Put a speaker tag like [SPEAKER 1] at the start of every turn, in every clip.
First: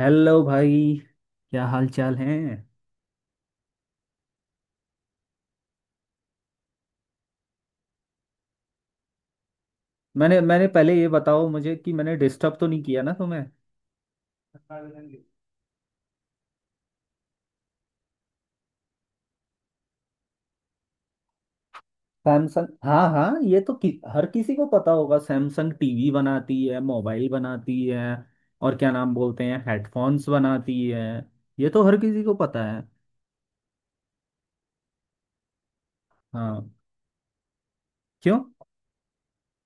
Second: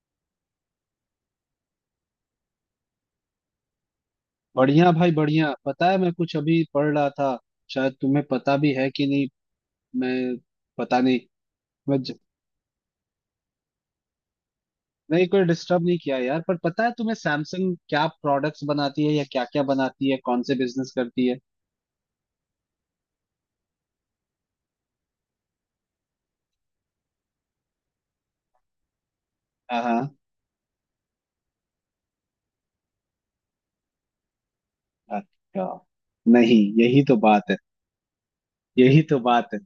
[SPEAKER 1] Hello भाई। क्या हाल चाल है।
[SPEAKER 2] बढ़िया भाई बढ़िया। पता है, मैं कुछ अभी पढ़ रहा था। शायद तुम्हें पता भी है कि नहीं। मैं
[SPEAKER 1] मैंने मैंने पहले
[SPEAKER 2] पता
[SPEAKER 1] ये
[SPEAKER 2] नहीं।
[SPEAKER 1] बताओ मुझे कि
[SPEAKER 2] मैं ज...
[SPEAKER 1] मैंने डिस्टर्ब तो नहीं किया ना तुम्हें।
[SPEAKER 2] नहीं, कोई डिस्टर्ब नहीं किया यार। पर पता है तुम्हें सैमसंग क्या प्रोडक्ट्स बनाती है या क्या क्या बनाती है, कौन से बिजनेस करती है?
[SPEAKER 1] सैमसंग? हाँ हाँ, ये तो कि, हर किसी को पता होगा, सैमसंग टीवी बनाती है, मोबाइल बनाती है। और क्या नाम बोलते हैं,
[SPEAKER 2] हाँ हाँ।
[SPEAKER 1] हेडफोन्स बनाती है। ये तो हर किसी को पता है।
[SPEAKER 2] अच्छा, नहीं
[SPEAKER 1] हाँ।
[SPEAKER 2] यही तो बात है।
[SPEAKER 1] क्यों?
[SPEAKER 2] यही तो बात है।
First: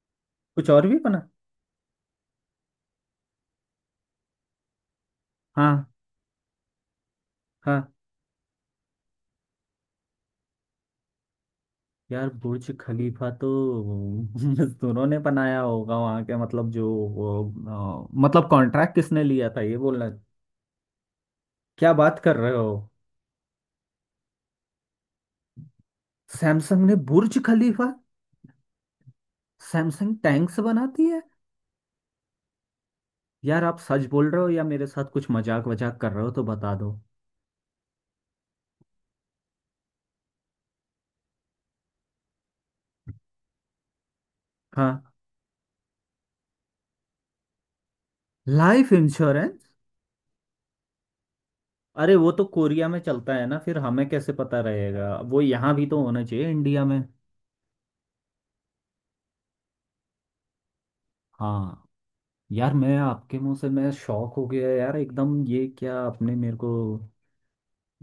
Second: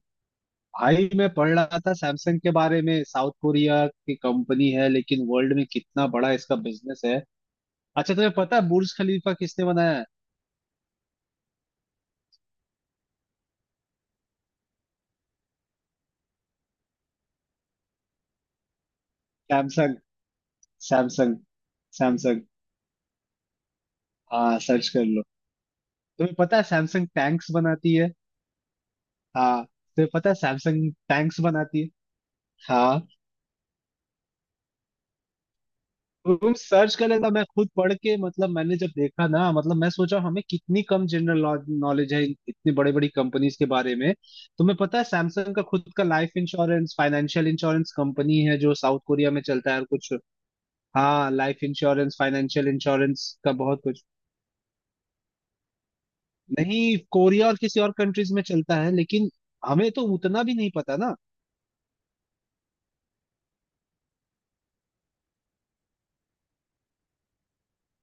[SPEAKER 1] कुछ और भी
[SPEAKER 2] भाई
[SPEAKER 1] बना?
[SPEAKER 2] मैं पढ़ रहा था सैमसंग के बारे में, साउथ कोरिया की कंपनी है लेकिन वर्ल्ड में
[SPEAKER 1] हाँ
[SPEAKER 2] कितना बड़ा इसका बिजनेस है।
[SPEAKER 1] हाँ।
[SPEAKER 2] अच्छा तुम्हें पता है बुर्ज खलीफा किसने बनाया है?
[SPEAKER 1] यार, बुर्ज खलीफा तो मजदूरों ने बनाया होगा वहाँ के, मतलब जो वो, मतलब कॉन्ट्रैक्ट किसने लिया था, ये
[SPEAKER 2] सैमसंग।
[SPEAKER 1] बोलना।
[SPEAKER 2] सैमसंग।
[SPEAKER 1] क्या बात कर
[SPEAKER 2] सैमसंग।
[SPEAKER 1] रहे हो?
[SPEAKER 2] हाँ सर्च कर लो। तुम्हें पता है
[SPEAKER 1] सैमसंग ने
[SPEAKER 2] सैमसंग
[SPEAKER 1] बुर्ज
[SPEAKER 2] टैंक्स
[SPEAKER 1] खलीफा?
[SPEAKER 2] बनाती है? हाँ तुम्हें
[SPEAKER 1] सैमसंग
[SPEAKER 2] पता है
[SPEAKER 1] टैंक्स
[SPEAKER 2] सैमसंग
[SPEAKER 1] बनाती है?
[SPEAKER 2] टैंक्स बनाती है? हाँ
[SPEAKER 1] यार आप सच बोल रहे हो या मेरे साथ कुछ मजाक वजाक कर रहे हो तो
[SPEAKER 2] तुम
[SPEAKER 1] बता दो।
[SPEAKER 2] सर्च कर लेना। मैं खुद पढ़ के मतलब मैंने जब देखा ना, मतलब मैं सोचा हमें कितनी कम जनरल नॉलेज है इतनी बड़ी बड़ी कंपनीज के बारे में। तुम्हें पता
[SPEAKER 1] हाँ।
[SPEAKER 2] है सैमसंग का खुद का life insurance, financial insurance company है जो
[SPEAKER 1] लाइफ
[SPEAKER 2] साउथ कोरिया में
[SPEAKER 1] इंश्योरेंस?
[SPEAKER 2] चलता है और कुछ। हाँ लाइफ
[SPEAKER 1] अरे
[SPEAKER 2] इंश्योरेंस
[SPEAKER 1] वो तो
[SPEAKER 2] फाइनेंशियल
[SPEAKER 1] कोरिया में चलता
[SPEAKER 2] इंश्योरेंस
[SPEAKER 1] है
[SPEAKER 2] का
[SPEAKER 1] ना, फिर
[SPEAKER 2] बहुत कुछ।
[SPEAKER 1] हमें कैसे पता रहेगा? वो यहाँ भी तो होना चाहिए इंडिया
[SPEAKER 2] नहीं
[SPEAKER 1] में।
[SPEAKER 2] कोरिया और किसी और कंट्रीज में चलता है, लेकिन हमें तो उतना भी नहीं पता ना।
[SPEAKER 1] हाँ। यार मैं आपके मुंह से मैं शॉक हो गया यार एकदम। ये क्या आपने मेरे को!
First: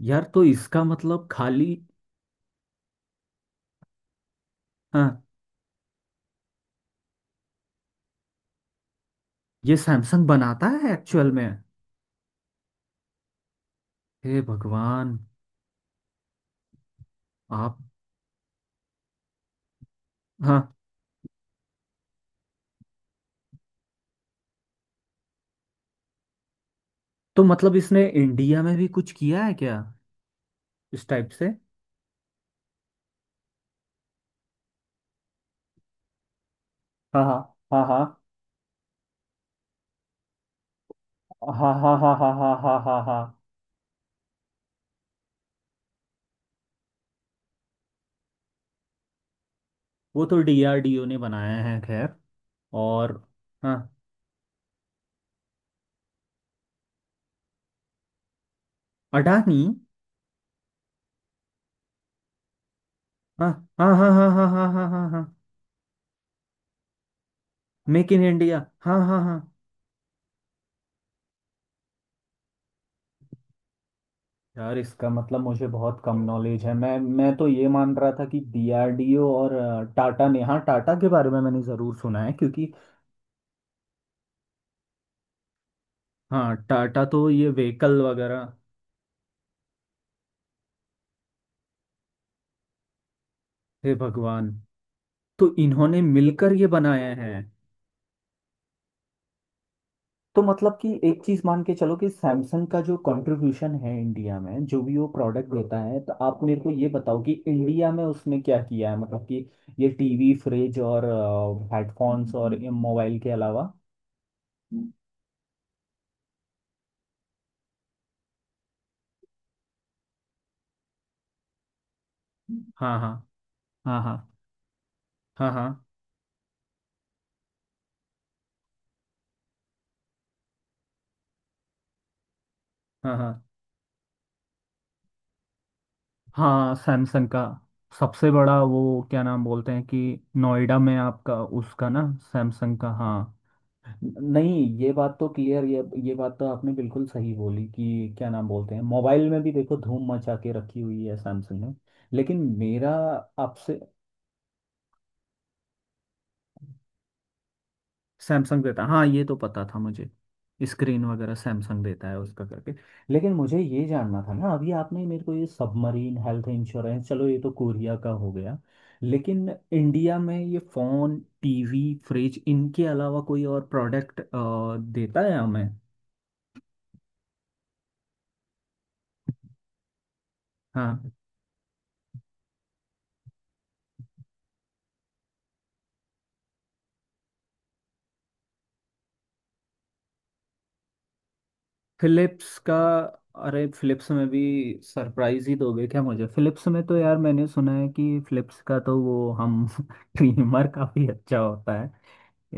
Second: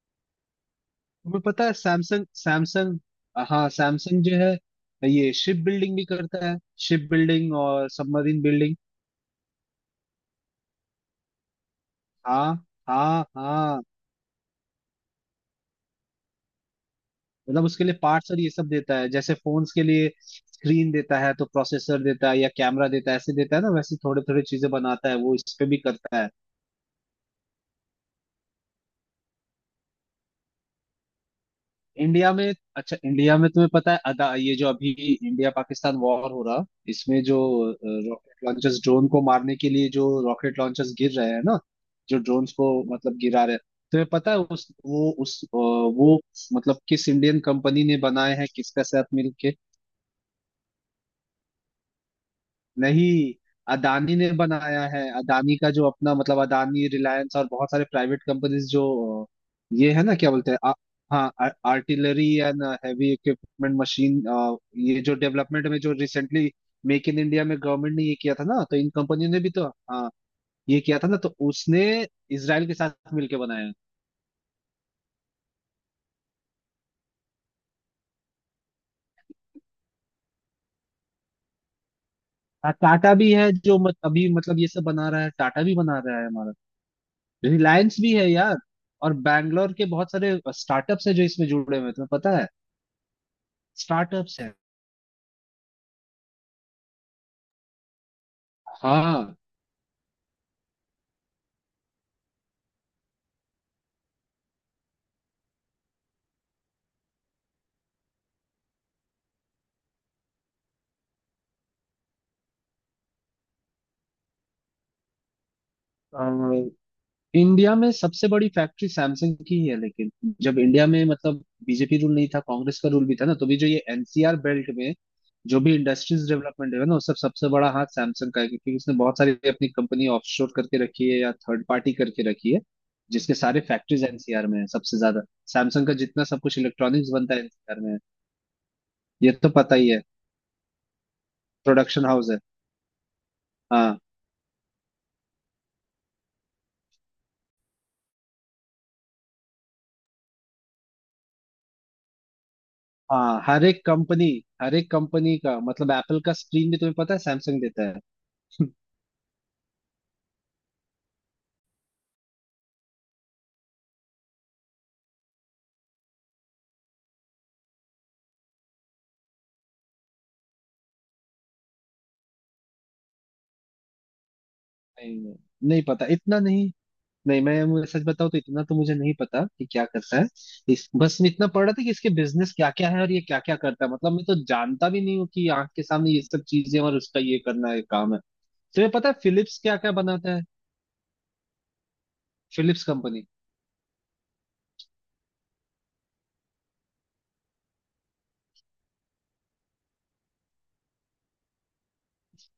[SPEAKER 1] यार तो इसका मतलब
[SPEAKER 2] तुम्हें पता
[SPEAKER 1] खाली।
[SPEAKER 2] है सैमसंग? हाँ सैमसंग जो है
[SPEAKER 1] हाँ।
[SPEAKER 2] ये शिप बिल्डिंग भी करता है। शिप बिल्डिंग और सबमरीन बिल्डिंग।
[SPEAKER 1] ये सैमसंग बनाता है एक्चुअल में?
[SPEAKER 2] हाँ हाँ हाँ।
[SPEAKER 1] हे भगवान।
[SPEAKER 2] मतलब
[SPEAKER 1] आप।
[SPEAKER 2] उसके लिए पार्ट्स और ये सब देता है। जैसे फोन्स के लिए
[SPEAKER 1] हाँ।
[SPEAKER 2] स्क्रीन देता है, तो प्रोसेसर देता है, या कैमरा देता है, ऐसे देता है ना, वैसे थोड़े थोड़े चीजें बनाता है वो इस पे भी करता है।
[SPEAKER 1] तो मतलब इसने इंडिया में भी कुछ किया है क्या? इस टाइप से?
[SPEAKER 2] इंडिया में अच्छा इंडिया में तुम्हें पता है, अदा ये जो अभी इंडिया पाकिस्तान वॉर हो रहा इसमें
[SPEAKER 1] हाँ
[SPEAKER 2] जो
[SPEAKER 1] हाँ हाँ
[SPEAKER 2] रॉकेट लॉन्चर्स ड्रोन को मारने के लिए जो रॉकेट लॉन्चर्स गिर रहे हैं ना,
[SPEAKER 1] हाँ हाँ हाँ
[SPEAKER 2] जो
[SPEAKER 1] हाँ
[SPEAKER 2] ड्रोन्स
[SPEAKER 1] हाँ
[SPEAKER 2] को
[SPEAKER 1] हाँ हाँ हाँ
[SPEAKER 2] मतलब
[SPEAKER 1] हाँ।
[SPEAKER 2] गिरा रहे हैं, तुम्हें पता है उस वो उस अ, वो मतलब किस इंडियन कंपनी ने बनाए हैं किसका साथ मिलके?
[SPEAKER 1] वो तो डीआरडीओ ने बनाया है खैर।
[SPEAKER 2] नहीं,
[SPEAKER 1] और हाँ।
[SPEAKER 2] अदानी ने बनाया है। अदानी का जो अपना मतलब अदानी रिलायंस और बहुत सारे प्राइवेट कंपनीज जो
[SPEAKER 1] अडानी?
[SPEAKER 2] ये है ना, क्या बोलते हैं, हाँ आर्टिलरी एंड हैवी
[SPEAKER 1] हाँ
[SPEAKER 2] इक्विपमेंट
[SPEAKER 1] हाँ हाँ
[SPEAKER 2] मशीन।
[SPEAKER 1] हाँ हाँ हाँ हाँ
[SPEAKER 2] ये
[SPEAKER 1] हाँ
[SPEAKER 2] जो
[SPEAKER 1] हाँ।
[SPEAKER 2] डेवलपमेंट में जो रिसेंटली मेक इन इंडिया में गवर्नमेंट ने
[SPEAKER 1] मेक
[SPEAKER 2] ये
[SPEAKER 1] इन
[SPEAKER 2] किया था ना,
[SPEAKER 1] इंडिया।
[SPEAKER 2] तो इन
[SPEAKER 1] हाँ हाँ
[SPEAKER 2] कंपनियों
[SPEAKER 1] हाँ।
[SPEAKER 2] ने भी तो हाँ ये किया था ना, तो उसने इसराइल के साथ मिलके बनाया है।
[SPEAKER 1] यार इसका मतलब मुझे बहुत कम नॉलेज है। मैं तो ये मान रहा था कि डीआरडीओ और टाटा ने। हाँ, टाटा के बारे में मैंने ज़रूर सुना है क्योंकि।
[SPEAKER 2] हाँ टाटा भी है जो मत, अभी मतलब ये सब बना रहा है, टाटा भी बना रहा है हमारा।
[SPEAKER 1] हाँ, टाटा तो ये
[SPEAKER 2] रिलायंस
[SPEAKER 1] व्हीकल
[SPEAKER 2] भी है
[SPEAKER 1] वगैरह।
[SPEAKER 2] यार। और बैंगलोर के बहुत सारे स्टार्टअप्स हैं जो इसमें जुड़े हुए हैं, तुम्हें पता है,
[SPEAKER 1] हे
[SPEAKER 2] स्टार्टअप्स
[SPEAKER 1] भगवान।
[SPEAKER 2] हैं।
[SPEAKER 1] तो इन्होंने मिलकर ये बनाए हैं?
[SPEAKER 2] हाँ
[SPEAKER 1] तो मतलब कि एक चीज मान के चलो कि सैमसंग का जो कंट्रीब्यूशन है इंडिया में, जो भी वो प्रोडक्ट देता है, तो आप मेरे को ये बताओ कि इंडिया में उसने क्या किया है, मतलब कि ये टीवी, फ्रिज और हेडफोन्स और मोबाइल के अलावा?
[SPEAKER 2] अ, इंडिया में सबसे बड़ी फैक्ट्री सैमसंग की ही है। लेकिन जब इंडिया में मतलब बीजेपी रूल नहीं था, कांग्रेस का
[SPEAKER 1] हाँ
[SPEAKER 2] रूल
[SPEAKER 1] हाँ
[SPEAKER 2] भी था ना, तो भी जो ये
[SPEAKER 1] हाँ हाँ
[SPEAKER 2] एनसीआर बेल्ट में
[SPEAKER 1] हाँ
[SPEAKER 2] जो
[SPEAKER 1] हाँ
[SPEAKER 2] भी इंडस्ट्रीज डेवलपमेंट है ना उस सब सबसे बड़ा हाथ सैमसंग का है, क्योंकि उसने बहुत सारी अपनी कंपनी ऑफशोर करके रखी है या थर्ड पार्टी करके रखी है,
[SPEAKER 1] हाँ हाँ
[SPEAKER 2] जिसके सारे फैक्ट्रीज एनसीआर में है सबसे ज्यादा। सैमसंग का जितना सब कुछ
[SPEAKER 1] हाँ।
[SPEAKER 2] इलेक्ट्रॉनिक्स
[SPEAKER 1] सैमसंग
[SPEAKER 2] बनता
[SPEAKER 1] का
[SPEAKER 2] है एनसीआर में है।
[SPEAKER 1] सबसे बड़ा वो क्या
[SPEAKER 2] ये
[SPEAKER 1] नाम
[SPEAKER 2] तो
[SPEAKER 1] बोलते
[SPEAKER 2] पता
[SPEAKER 1] हैं,
[SPEAKER 2] ही
[SPEAKER 1] कि
[SPEAKER 2] है
[SPEAKER 1] नोएडा में आपका उसका ना,
[SPEAKER 2] प्रोडक्शन हाउस है।
[SPEAKER 1] सैमसंग का। हाँ।
[SPEAKER 2] हाँ
[SPEAKER 1] नहीं ये बात तो क्लियर, ये बात तो आपने बिल्कुल सही बोली कि क्या नाम बोलते हैं, मोबाइल में भी देखो धूम मचा के रखी हुई है सैमसंग ने। लेकिन मेरा
[SPEAKER 2] हाँ। हर
[SPEAKER 1] आपसे।
[SPEAKER 2] एक कंपनी, हर एक कंपनी का मतलब एप्पल का स्क्रीन भी तुम्हें पता है सैमसंग देता है।
[SPEAKER 1] सैमसंग देता, हाँ, ये तो पता था मुझे। स्क्रीन वगैरह सैमसंग देता है उसका करके। लेकिन मुझे ये जानना था ना, अभी आपने मेरे को ये सबमरीन, हेल्थ इंश्योरेंस, चलो ये तो कोरिया का हो गया, लेकिन इंडिया में ये फोन, टीवी, फ्रिज इनके अलावा कोई और प्रोडक्ट देता
[SPEAKER 2] नहीं,
[SPEAKER 1] है हमें?
[SPEAKER 2] नहीं पता इतना नहीं। नहीं मैं, मुझे सच बताऊं तो इतना तो मुझे नहीं पता कि क्या करता है। इस
[SPEAKER 1] हाँ।
[SPEAKER 2] बस मैं इतना पढ़ रहा था कि इसके बिजनेस क्या क्या है और ये क्या क्या करता है। मतलब मैं तो जानता भी नहीं हूँ कि आंख के सामने ये सब चीजें और उसका ये करना है काम है। तुम्हें पता है फिलिप्स क्या क्या बनाता है?
[SPEAKER 1] फिलिप्स का?
[SPEAKER 2] Philips company.
[SPEAKER 1] अरे फिलिप्स में भी सरप्राइज ही दोगे क्या मुझे? फिलिप्स में तो यार मैंने सुना है कि फिलिप्स का तो वो हम ट्रिमर काफी अच्छा होता है,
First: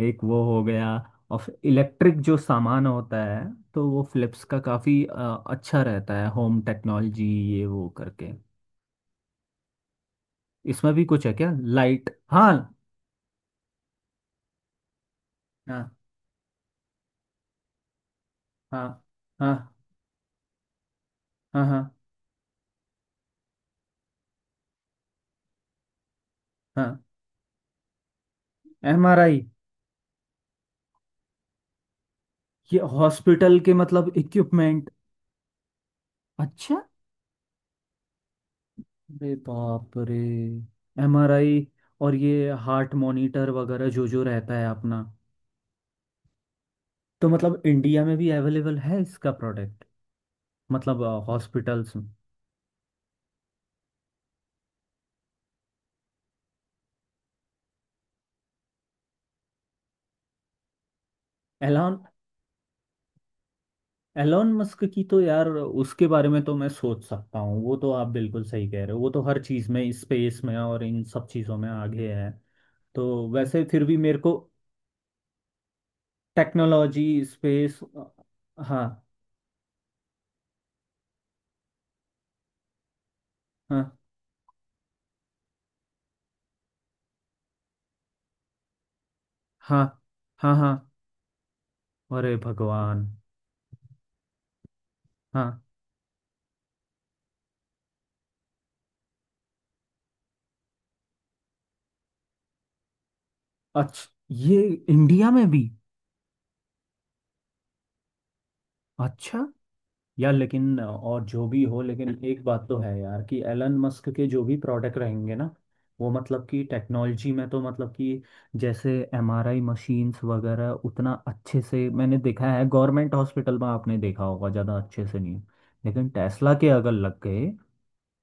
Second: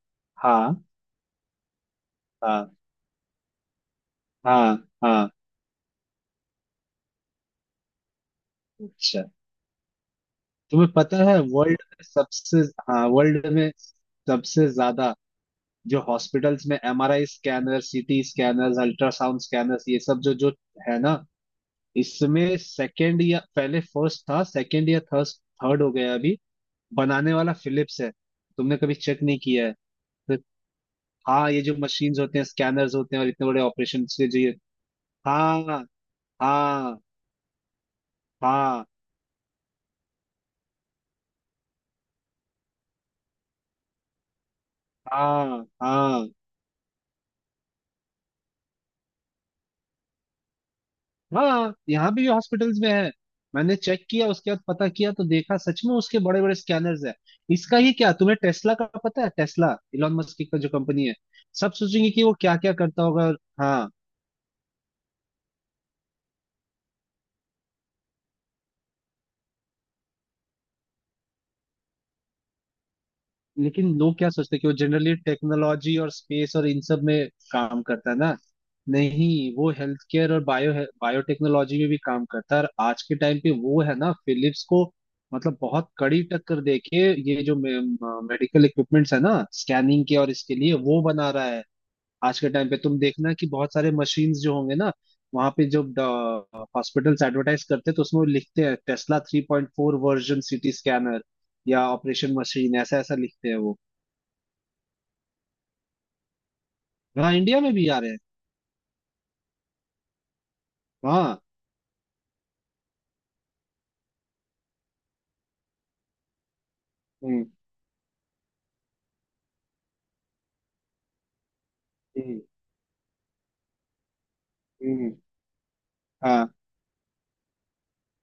[SPEAKER 1] एक वो हो
[SPEAKER 2] हाँ
[SPEAKER 1] गया, और इलेक्ट्रिक जो
[SPEAKER 2] हाँ
[SPEAKER 1] सामान होता है तो वो फिलिप्स का
[SPEAKER 2] हाँ
[SPEAKER 1] काफी
[SPEAKER 2] हाँ।
[SPEAKER 1] अच्छा रहता है, होम टेक्नोलॉजी, ये वो करके।
[SPEAKER 2] अच्छा तुम्हें
[SPEAKER 1] इसमें भी
[SPEAKER 2] पता
[SPEAKER 1] कुछ है
[SPEAKER 2] है
[SPEAKER 1] क्या?
[SPEAKER 2] वर्ल्ड में
[SPEAKER 1] लाइट? हाँ।
[SPEAKER 2] सबसे? हाँ वर्ल्ड में सबसे ज्यादा
[SPEAKER 1] हाँ
[SPEAKER 2] जो हॉस्पिटल्स में एमआरआई स्कैनर, सीटी स्कैनर्स,
[SPEAKER 1] हाँ
[SPEAKER 2] अल्ट्रासाउंड
[SPEAKER 1] हाँ
[SPEAKER 2] स्कैनर्स ये सब जो जो है ना,
[SPEAKER 1] हाँ हाँ
[SPEAKER 2] इसमें सेकंड या पहले फर्स्ट था, सेकंड या थर्ड, थर्ड हो गया अभी
[SPEAKER 1] हाँ।
[SPEAKER 2] बनाने वाला फिलिप्स है। तुमने कभी
[SPEAKER 1] एम आर
[SPEAKER 2] चेक नहीं
[SPEAKER 1] आई
[SPEAKER 2] किया है तो। हाँ ये जो मशीन्स होते हैं
[SPEAKER 1] ये
[SPEAKER 2] स्कैनर्स होते हैं और इतने
[SPEAKER 1] हॉस्पिटल
[SPEAKER 2] बड़े
[SPEAKER 1] के
[SPEAKER 2] ऑपरेशन
[SPEAKER 1] मतलब
[SPEAKER 2] के जो ये।
[SPEAKER 1] इक्विपमेंट?
[SPEAKER 2] हाँ
[SPEAKER 1] अच्छा।
[SPEAKER 2] हाँ हाँ
[SPEAKER 1] अरे बाप रे। एमआरआई और ये हार्ट मॉनिटर वगैरह जो जो रहता है अपना,
[SPEAKER 2] हाँ हाँ।
[SPEAKER 1] तो मतलब इंडिया में भी अवेलेबल है इसका प्रोडक्ट? मतलब
[SPEAKER 2] हाँ
[SPEAKER 1] हॉस्पिटल्स में?
[SPEAKER 2] यहाँ भी हॉस्पिटल्स में है। मैंने चेक किया उसके बाद पता किया तो देखा सच में उसके बड़े बड़े स्कैनर्स हैं। इसका ही क्या, तुम्हें टेस्ला का पता है? टेस्ला इलॉन मस्क का जो कंपनी है। सब
[SPEAKER 1] एलॉन?
[SPEAKER 2] सोचेंगे कि वो क्या क्या करता होगा और हाँ
[SPEAKER 1] एलॉन मस्क की तो यार उसके बारे में तो मैं सोच सकता हूँ, वो तो आप बिल्कुल सही कह रहे हो, वो तो हर चीज़ में स्पेस में और इन सब चीज़ों में आगे है। तो वैसे फिर
[SPEAKER 2] लेकिन
[SPEAKER 1] भी
[SPEAKER 2] लोग
[SPEAKER 1] मेरे
[SPEAKER 2] क्या
[SPEAKER 1] को।
[SPEAKER 2] सोचते हैं कि वो जनरली टेक्नोलॉजी और स्पेस और इन सब
[SPEAKER 1] टेक्नोलॉजी।
[SPEAKER 2] में
[SPEAKER 1] स्पेस।
[SPEAKER 2] काम करता है ना।
[SPEAKER 1] हाँ
[SPEAKER 2] नहीं, वो हेल्थ केयर और बायो बायोटेक्नोलॉजी में भी काम करता है। और आज के टाइम पे वो है
[SPEAKER 1] हाँ
[SPEAKER 2] ना फिलिप्स को मतलब बहुत कड़ी टक्कर देके ये जो मेडिकल इक्विपमेंट्स है ना
[SPEAKER 1] हाँ
[SPEAKER 2] स्कैनिंग के और
[SPEAKER 1] हाँ हाँ
[SPEAKER 2] इसके लिए
[SPEAKER 1] हाँ।
[SPEAKER 2] वो बना रहा है।
[SPEAKER 1] अरे
[SPEAKER 2] आज के टाइम पे तुम
[SPEAKER 1] भगवान।
[SPEAKER 2] देखना कि बहुत सारे मशीन्स जो होंगे ना वहां
[SPEAKER 1] हाँ।
[SPEAKER 2] पे, जो हॉस्पिटल्स एडवर्टाइज करते हैं, तो उसमें वो लिखते हैं टेस्ला 3.4 वर्जन सीटी स्कैनर या ऑपरेशन मशीन ऐसा ऐसा लिखते हैं वो।
[SPEAKER 1] अच्छा। ये इंडिया में भी?
[SPEAKER 2] हाँ इंडिया में भी आ रहे हैं।
[SPEAKER 1] अच्छा। यार लेकिन और
[SPEAKER 2] हाँ
[SPEAKER 1] जो भी हो, लेकिन एक बात तो है यार कि एलन मस्क के जो भी प्रोडक्ट रहेंगे ना, वो मतलब कि टेक्नोलॉजी
[SPEAKER 2] हम्म
[SPEAKER 1] में तो मतलब कि, जैसे एमआरआई मशीन्स वगैरह उतना अच्छे से मैंने
[SPEAKER 2] हम्म
[SPEAKER 1] देखा है गवर्नमेंट हॉस्पिटल में, आपने देखा होगा ज़्यादा अच्छे
[SPEAKER 2] हम्म,
[SPEAKER 1] से नहीं। लेकिन टेस्ला
[SPEAKER 2] हाँ
[SPEAKER 1] के अगर लग गए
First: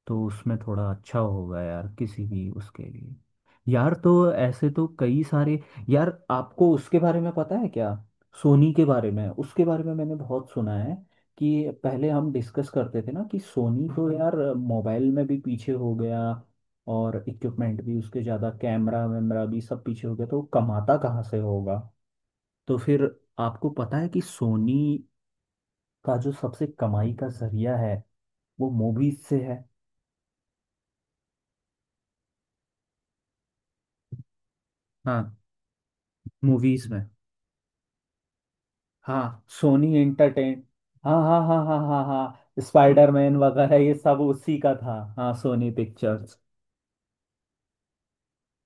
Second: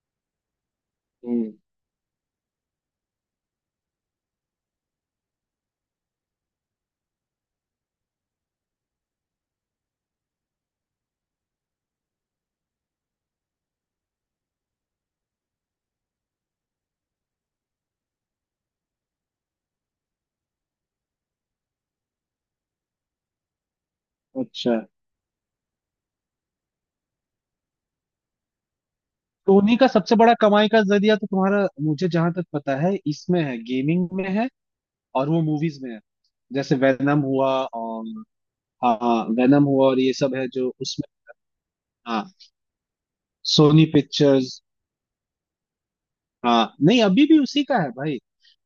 [SPEAKER 1] तो उसमें थोड़ा अच्छा
[SPEAKER 2] हम्म।
[SPEAKER 1] होगा यार, किसी भी उसके लिए। यार तो ऐसे तो कई सारे। यार आपको उसके बारे में पता है क्या, सोनी के बारे में? उसके बारे में मैंने बहुत सुना है कि पहले हम डिस्कस करते थे ना कि सोनी तो यार मोबाइल में भी पीछे हो गया, और इक्विपमेंट भी उसके ज़्यादा, कैमरा वैमरा भी सब पीछे हो गया, तो वो कमाता कहाँ से होगा? तो फिर, आपको पता है कि
[SPEAKER 2] अच्छा,
[SPEAKER 1] सोनी का जो सबसे कमाई का जरिया है वो मूवीज से है।
[SPEAKER 2] सोनी का सबसे बड़ा कमाई का जरिया तो तुम्हारा मुझे जहां तक पता है इसमें है, गेमिंग में है और
[SPEAKER 1] हाँ।
[SPEAKER 2] वो मूवीज में है, जैसे
[SPEAKER 1] मूवीज में।
[SPEAKER 2] वेनम हुआ और हाँ
[SPEAKER 1] हाँ,
[SPEAKER 2] वेनम हुआ
[SPEAKER 1] सोनी
[SPEAKER 2] और ये सब है
[SPEAKER 1] एंटरटेन।
[SPEAKER 2] जो उसमें।
[SPEAKER 1] हाँ हाँ हाँ हाँ हाँ
[SPEAKER 2] हाँ
[SPEAKER 1] हाँ स्पाइडरमैन वगैरह
[SPEAKER 2] सोनी
[SPEAKER 1] ये सब उसी
[SPEAKER 2] पिक्चर्स।
[SPEAKER 1] का था। हाँ, सोनी पिक्चर्स।
[SPEAKER 2] हाँ नहीं अभी भी उसी का है भाई।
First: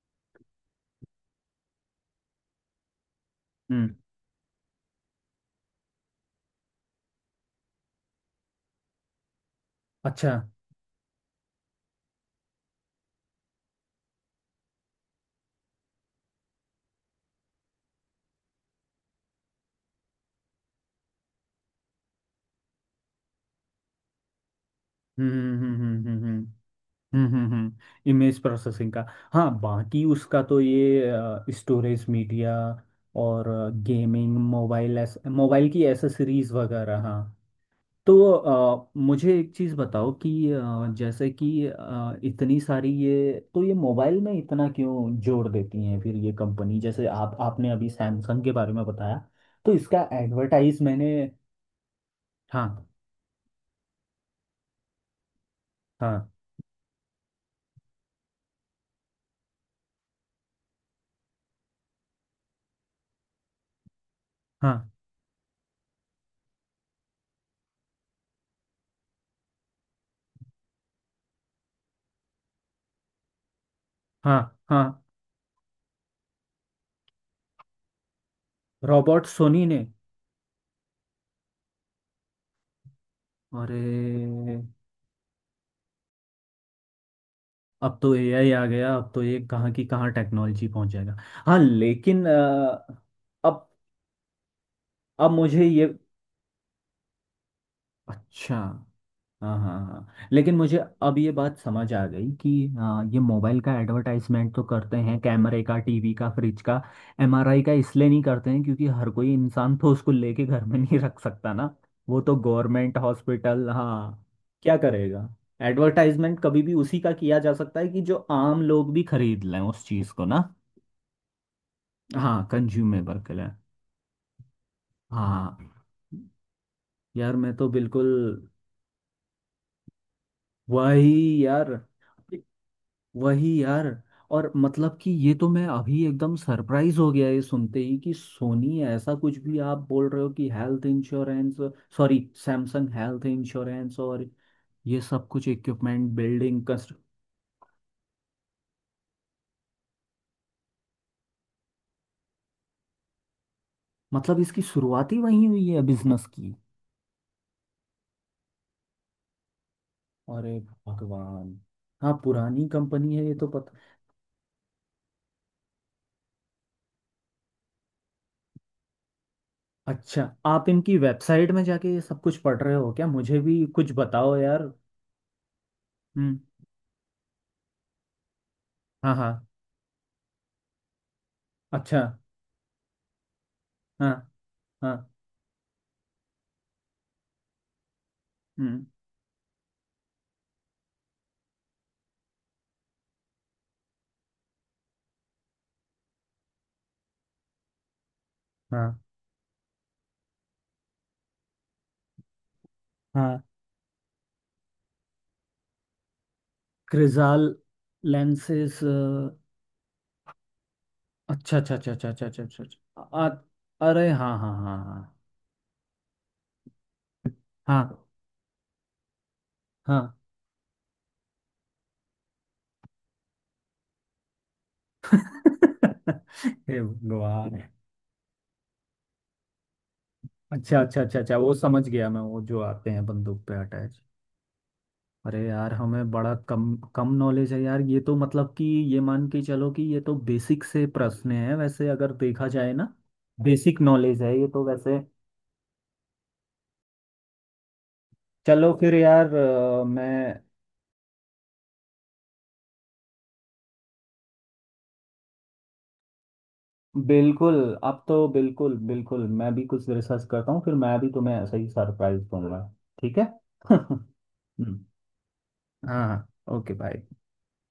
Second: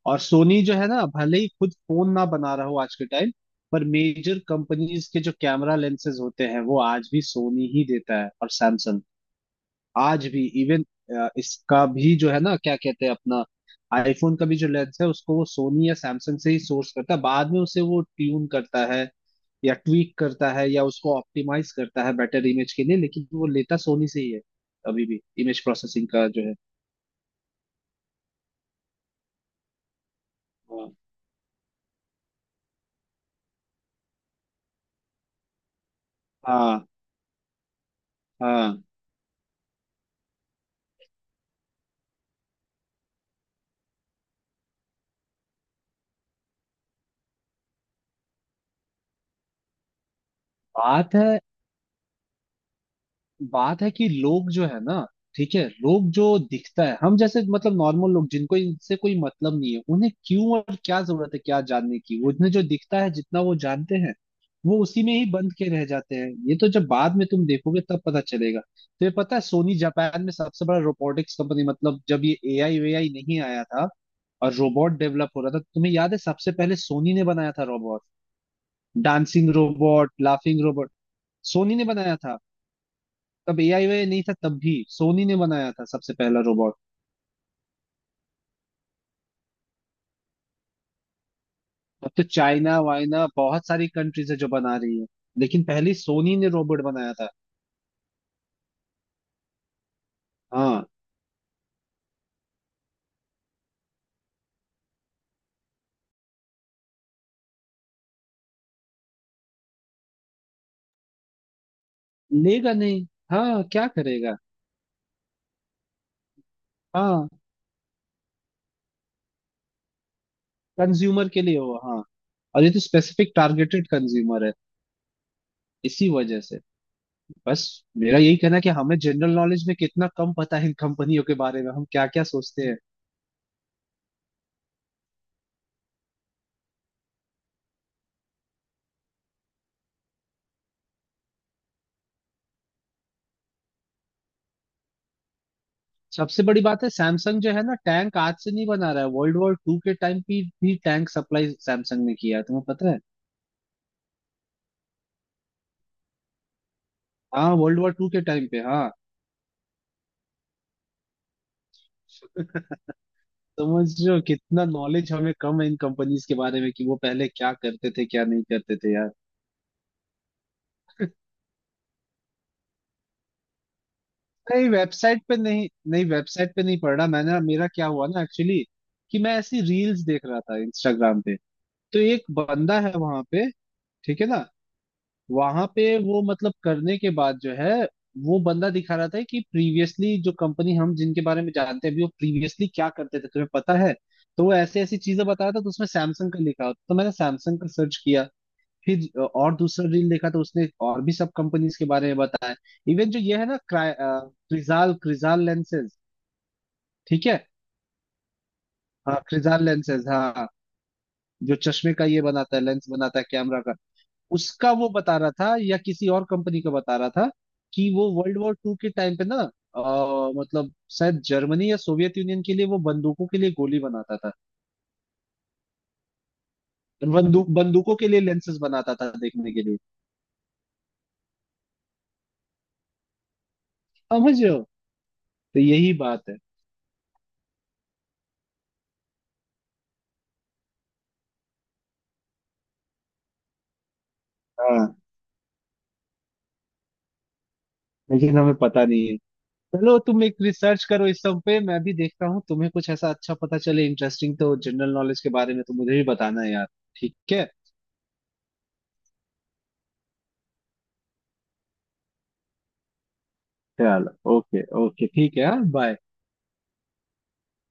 [SPEAKER 2] और सोनी जो है ना भले ही खुद फोन ना बना रहा हो आज के टाइम पर,
[SPEAKER 1] हम्म।
[SPEAKER 2] मेजर कंपनीज के जो कैमरा लेंसेज होते हैं वो आज भी सोनी ही देता है और सैमसंग। आज
[SPEAKER 1] अच्छा।
[SPEAKER 2] भी इवन इसका भी जो है ना क्या कहते हैं अपना आईफोन का भी जो लेंस है उसको वो सोनी या सैमसंग से ही सोर्स करता है, बाद में उसे वो ट्यून करता है या ट्वीक करता है या उसको ऑप्टिमाइज करता है बेटर इमेज के लिए, लेकिन वो लेता सोनी से ही है अभी भी।
[SPEAKER 1] हम्म
[SPEAKER 2] इमेज प्रोसेसिंग का
[SPEAKER 1] हम्म।
[SPEAKER 2] जो है
[SPEAKER 1] हम्म हम्म हम्म, इमेज प्रोसेसिंग का। हाँ, बाकी उसका तो
[SPEAKER 2] हाँ
[SPEAKER 1] ये स्टोरेज मीडिया, और गेमिंग, मोबाइल, मोबाइल की एसेसरीज
[SPEAKER 2] हाँ
[SPEAKER 1] वगैरह। हाँ। तो
[SPEAKER 2] हाँ,
[SPEAKER 1] मुझे एक चीज़ बताओ कि जैसे कि इतनी सारी ये तो, ये मोबाइल में इतना क्यों जोड़ देती हैं फिर ये कंपनी, जैसे आप आपने अभी सैमसंग के बारे में बताया, तो इसका एडवर्टाइज मैंने।
[SPEAKER 2] बात है,
[SPEAKER 1] हाँ
[SPEAKER 2] बात है कि लोग जो है ना, ठीक है लोग जो
[SPEAKER 1] हाँ
[SPEAKER 2] दिखता है, हम जैसे मतलब नॉर्मल लोग जिनको इनसे कोई मतलब नहीं है उन्हें क्यों और क्या जरूरत है, क्या जानने की, वो उन्हें जो दिखता है जितना वो जानते हैं वो
[SPEAKER 1] हाँ
[SPEAKER 2] उसी में ही बंद के रह जाते हैं। ये तो जब बाद में तुम देखोगे तब पता चलेगा। तो ये पता है सोनी जापान में सबसे बड़ा रोबोटिक्स कंपनी, मतलब जब ये एआई वेआई नहीं आया था
[SPEAKER 1] हाँ
[SPEAKER 2] और
[SPEAKER 1] हाँ।
[SPEAKER 2] रोबोट डेवलप हो रहा था, तुम्हें याद है सबसे पहले सोनी ने बनाया था रोबोट,
[SPEAKER 1] रोबोट
[SPEAKER 2] डांसिंग
[SPEAKER 1] सोनी ने?
[SPEAKER 2] रोबोट, लाफिंग रोबोट, सोनी ने बनाया था। तब एआई वे नहीं था
[SPEAKER 1] अरे।
[SPEAKER 2] तब भी सोनी ने बनाया था सबसे पहला रोबोट।
[SPEAKER 1] अब तो एआई आ गया, अब तो ये कहाँ की कहाँ टेक्नोलॉजी पहुंच जाएगा। हाँ
[SPEAKER 2] अब तो
[SPEAKER 1] लेकिन
[SPEAKER 2] चाइना वाइना
[SPEAKER 1] अब
[SPEAKER 2] बहुत सारी कंट्रीज है जो बना रही है,
[SPEAKER 1] अब
[SPEAKER 2] लेकिन
[SPEAKER 1] मुझे ये।
[SPEAKER 2] पहले सोनी ने रोबोट बनाया था।
[SPEAKER 1] अच्छा। हाँ हाँ हाँ, लेकिन मुझे
[SPEAKER 2] हाँ
[SPEAKER 1] अब ये बात समझ आ गई कि हाँ, ये मोबाइल का एडवर्टाइजमेंट तो करते हैं, कैमरे का, टीवी का, फ्रिज का। एमआरआई का इसलिए नहीं करते हैं क्योंकि हर कोई इंसान तो उसको लेके घर में नहीं रख सकता ना। वो तो
[SPEAKER 2] लेगा
[SPEAKER 1] गवर्नमेंट
[SPEAKER 2] नहीं। हाँ
[SPEAKER 1] हॉस्पिटल।
[SPEAKER 2] क्या
[SPEAKER 1] हाँ,
[SPEAKER 2] करेगा।
[SPEAKER 1] क्या करेगा? एडवर्टाइजमेंट कभी भी उसी का
[SPEAKER 2] हाँ
[SPEAKER 1] किया जा सकता है कि जो आम लोग भी खरीद लें उस चीज़ को ना।
[SPEAKER 2] कंज्यूमर के लिए हो हाँ।
[SPEAKER 1] हाँ,
[SPEAKER 2] और ये तो
[SPEAKER 1] कंज्यूमेबल
[SPEAKER 2] स्पेसिफिक
[SPEAKER 1] के लिए।
[SPEAKER 2] टारगेटेड कंज्यूमर है,
[SPEAKER 1] हाँ।
[SPEAKER 2] इसी वजह से
[SPEAKER 1] यार मैं
[SPEAKER 2] बस।
[SPEAKER 1] तो बिल्कुल।
[SPEAKER 2] मेरा यही कहना है कि हमें जनरल नॉलेज में कितना कम पता है इन
[SPEAKER 1] वही
[SPEAKER 2] कंपनियों के बारे
[SPEAKER 1] यार।
[SPEAKER 2] में, हम क्या क्या सोचते हैं।
[SPEAKER 1] वही यार। और मतलब कि ये तो मैं अभी एकदम सरप्राइज हो गया ये सुनते ही कि सोनी, ऐसा कुछ भी आप बोल रहे हो कि health insurance, sorry, Samsung health insurance और ये सब कुछ इक्विपमेंट
[SPEAKER 2] सबसे बड़ी
[SPEAKER 1] बिल्डिंग
[SPEAKER 2] बात है
[SPEAKER 1] कस्ट।
[SPEAKER 2] सैमसंग जो है ना टैंक आज से नहीं बना रहा है, वर्ल्ड वॉर टू के टाइम भी टैंक सप्लाई सैमसंग ने किया है, तुम्हें पता है।
[SPEAKER 1] मतलब इसकी शुरुआत ही वहीं हुई है बिजनेस की?
[SPEAKER 2] हाँ वर्ल्ड वॉर टू के टाइम पे हाँ।
[SPEAKER 1] अरे भगवान। हाँ, पुरानी कंपनी है ये तो पता।
[SPEAKER 2] समझ रहे हो कितना नॉलेज हमें कम है इन कंपनीज के बारे में कि वो पहले क्या करते थे क्या नहीं करते थे यार।
[SPEAKER 1] अच्छा, आप इनकी वेबसाइट में जाके ये सब कुछ पढ़ रहे हो क्या? मुझे भी कुछ बताओ यार।
[SPEAKER 2] नहीं वेबसाइट पे नहीं नहीं
[SPEAKER 1] हम्म।
[SPEAKER 2] वेबसाइट पे नहीं पढ़ा मैंने। मेरा क्या हुआ ना एक्चुअली,
[SPEAKER 1] हाँ
[SPEAKER 2] कि
[SPEAKER 1] हाँ।
[SPEAKER 2] मैं ऐसी रील्स देख रहा था इंस्टाग्राम पे, तो
[SPEAKER 1] अच्छा।
[SPEAKER 2] एक बंदा है वहां पे,
[SPEAKER 1] हाँ
[SPEAKER 2] ठीक है ना,
[SPEAKER 1] हाँ।
[SPEAKER 2] वहां पे वो मतलब करने के बाद जो है, वो बंदा
[SPEAKER 1] हम्म।
[SPEAKER 2] दिखा रहा था कि प्रीवियसली जो कंपनी हम जिनके बारे में जानते हैं अभी वो प्रीवियसली क्या करते थे तुम्हें पता है। तो वो ऐसे ऐसी चीजें बता रहा था, तो उसमें सैमसंग का लिखा होता तो मैंने सैमसंग का सर्च किया।
[SPEAKER 1] हाँ
[SPEAKER 2] फिर और दूसरा रील देखा तो उसने और भी सब कंपनीज के बारे में बताया। इवन जो ये
[SPEAKER 1] हाँ।
[SPEAKER 2] है ना क्रा- अ, क्रिजाल क्रिजाल लेंसेज, ठीक है।
[SPEAKER 1] Crizal lenses?
[SPEAKER 2] हाँ क्रिजाल लेंसेज हाँ। जो
[SPEAKER 1] अच्छा अच्छा अच्छा
[SPEAKER 2] चश्मे का
[SPEAKER 1] अच्छा
[SPEAKER 2] ये
[SPEAKER 1] अच्छा अच्छा
[SPEAKER 2] बनाता
[SPEAKER 1] अच्छा
[SPEAKER 2] है, लेंस
[SPEAKER 1] अच्छा।
[SPEAKER 2] बनाता है कैमरा का,
[SPEAKER 1] अरे हाँ हाँ
[SPEAKER 2] उसका वो
[SPEAKER 1] हाँ।
[SPEAKER 2] बता रहा था या किसी और कंपनी का बता रहा था
[SPEAKER 1] हाँ
[SPEAKER 2] कि
[SPEAKER 1] हाँ
[SPEAKER 2] वो वर्ल्ड वॉर टू के टाइम पे ना,
[SPEAKER 1] हाँ।
[SPEAKER 2] मतलब शायद जर्मनी या सोवियत यूनियन के लिए वो बंदूकों के लिए गोली बनाता था।
[SPEAKER 1] हे
[SPEAKER 2] बंदूक
[SPEAKER 1] भगवान।
[SPEAKER 2] बंदूकों के लिए लेंसेस बनाता था देखने के लिए।
[SPEAKER 1] अच्छा अच्छा अच्छा अच्छा, वो समझ गया मैं, वो जो आते हैं बंदूक पे अटैच।
[SPEAKER 2] समझ रहे हो, तो
[SPEAKER 1] अरे यार,
[SPEAKER 2] यही
[SPEAKER 1] हमें
[SPEAKER 2] बात
[SPEAKER 1] बड़ा
[SPEAKER 2] है।
[SPEAKER 1] कम कम नॉलेज है यार, ये तो मतलब कि, ये मान के चलो कि ये तो बेसिक से प्रश्न है वैसे अगर देखा जाए ना। बेसिक नॉलेज है ये तो
[SPEAKER 2] हाँ
[SPEAKER 1] वैसे।
[SPEAKER 2] लेकिन हमें
[SPEAKER 1] चलो
[SPEAKER 2] पता
[SPEAKER 1] फिर
[SPEAKER 2] नहीं है।
[SPEAKER 1] यार,
[SPEAKER 2] चलो तुम एक
[SPEAKER 1] मैं
[SPEAKER 2] रिसर्च करो इस सब पे, मैं भी देखता हूँ, तुम्हें कुछ ऐसा अच्छा पता चले इंटरेस्टिंग तो जनरल नॉलेज के बारे में तो मुझे भी बताना है यार। ठीक है।
[SPEAKER 1] बिल्कुल। अब तो बिल्कुल बिल्कुल मैं भी कुछ रिसर्च करता हूँ, फिर मैं भी तुम्हें ऐसा ही सरप्राइज दूंगा। ठीक है।
[SPEAKER 2] चलो ओके
[SPEAKER 1] हम्म।
[SPEAKER 2] ओके ठीक है हाँ बाय।
[SPEAKER 1] हाँ, ओके बाय।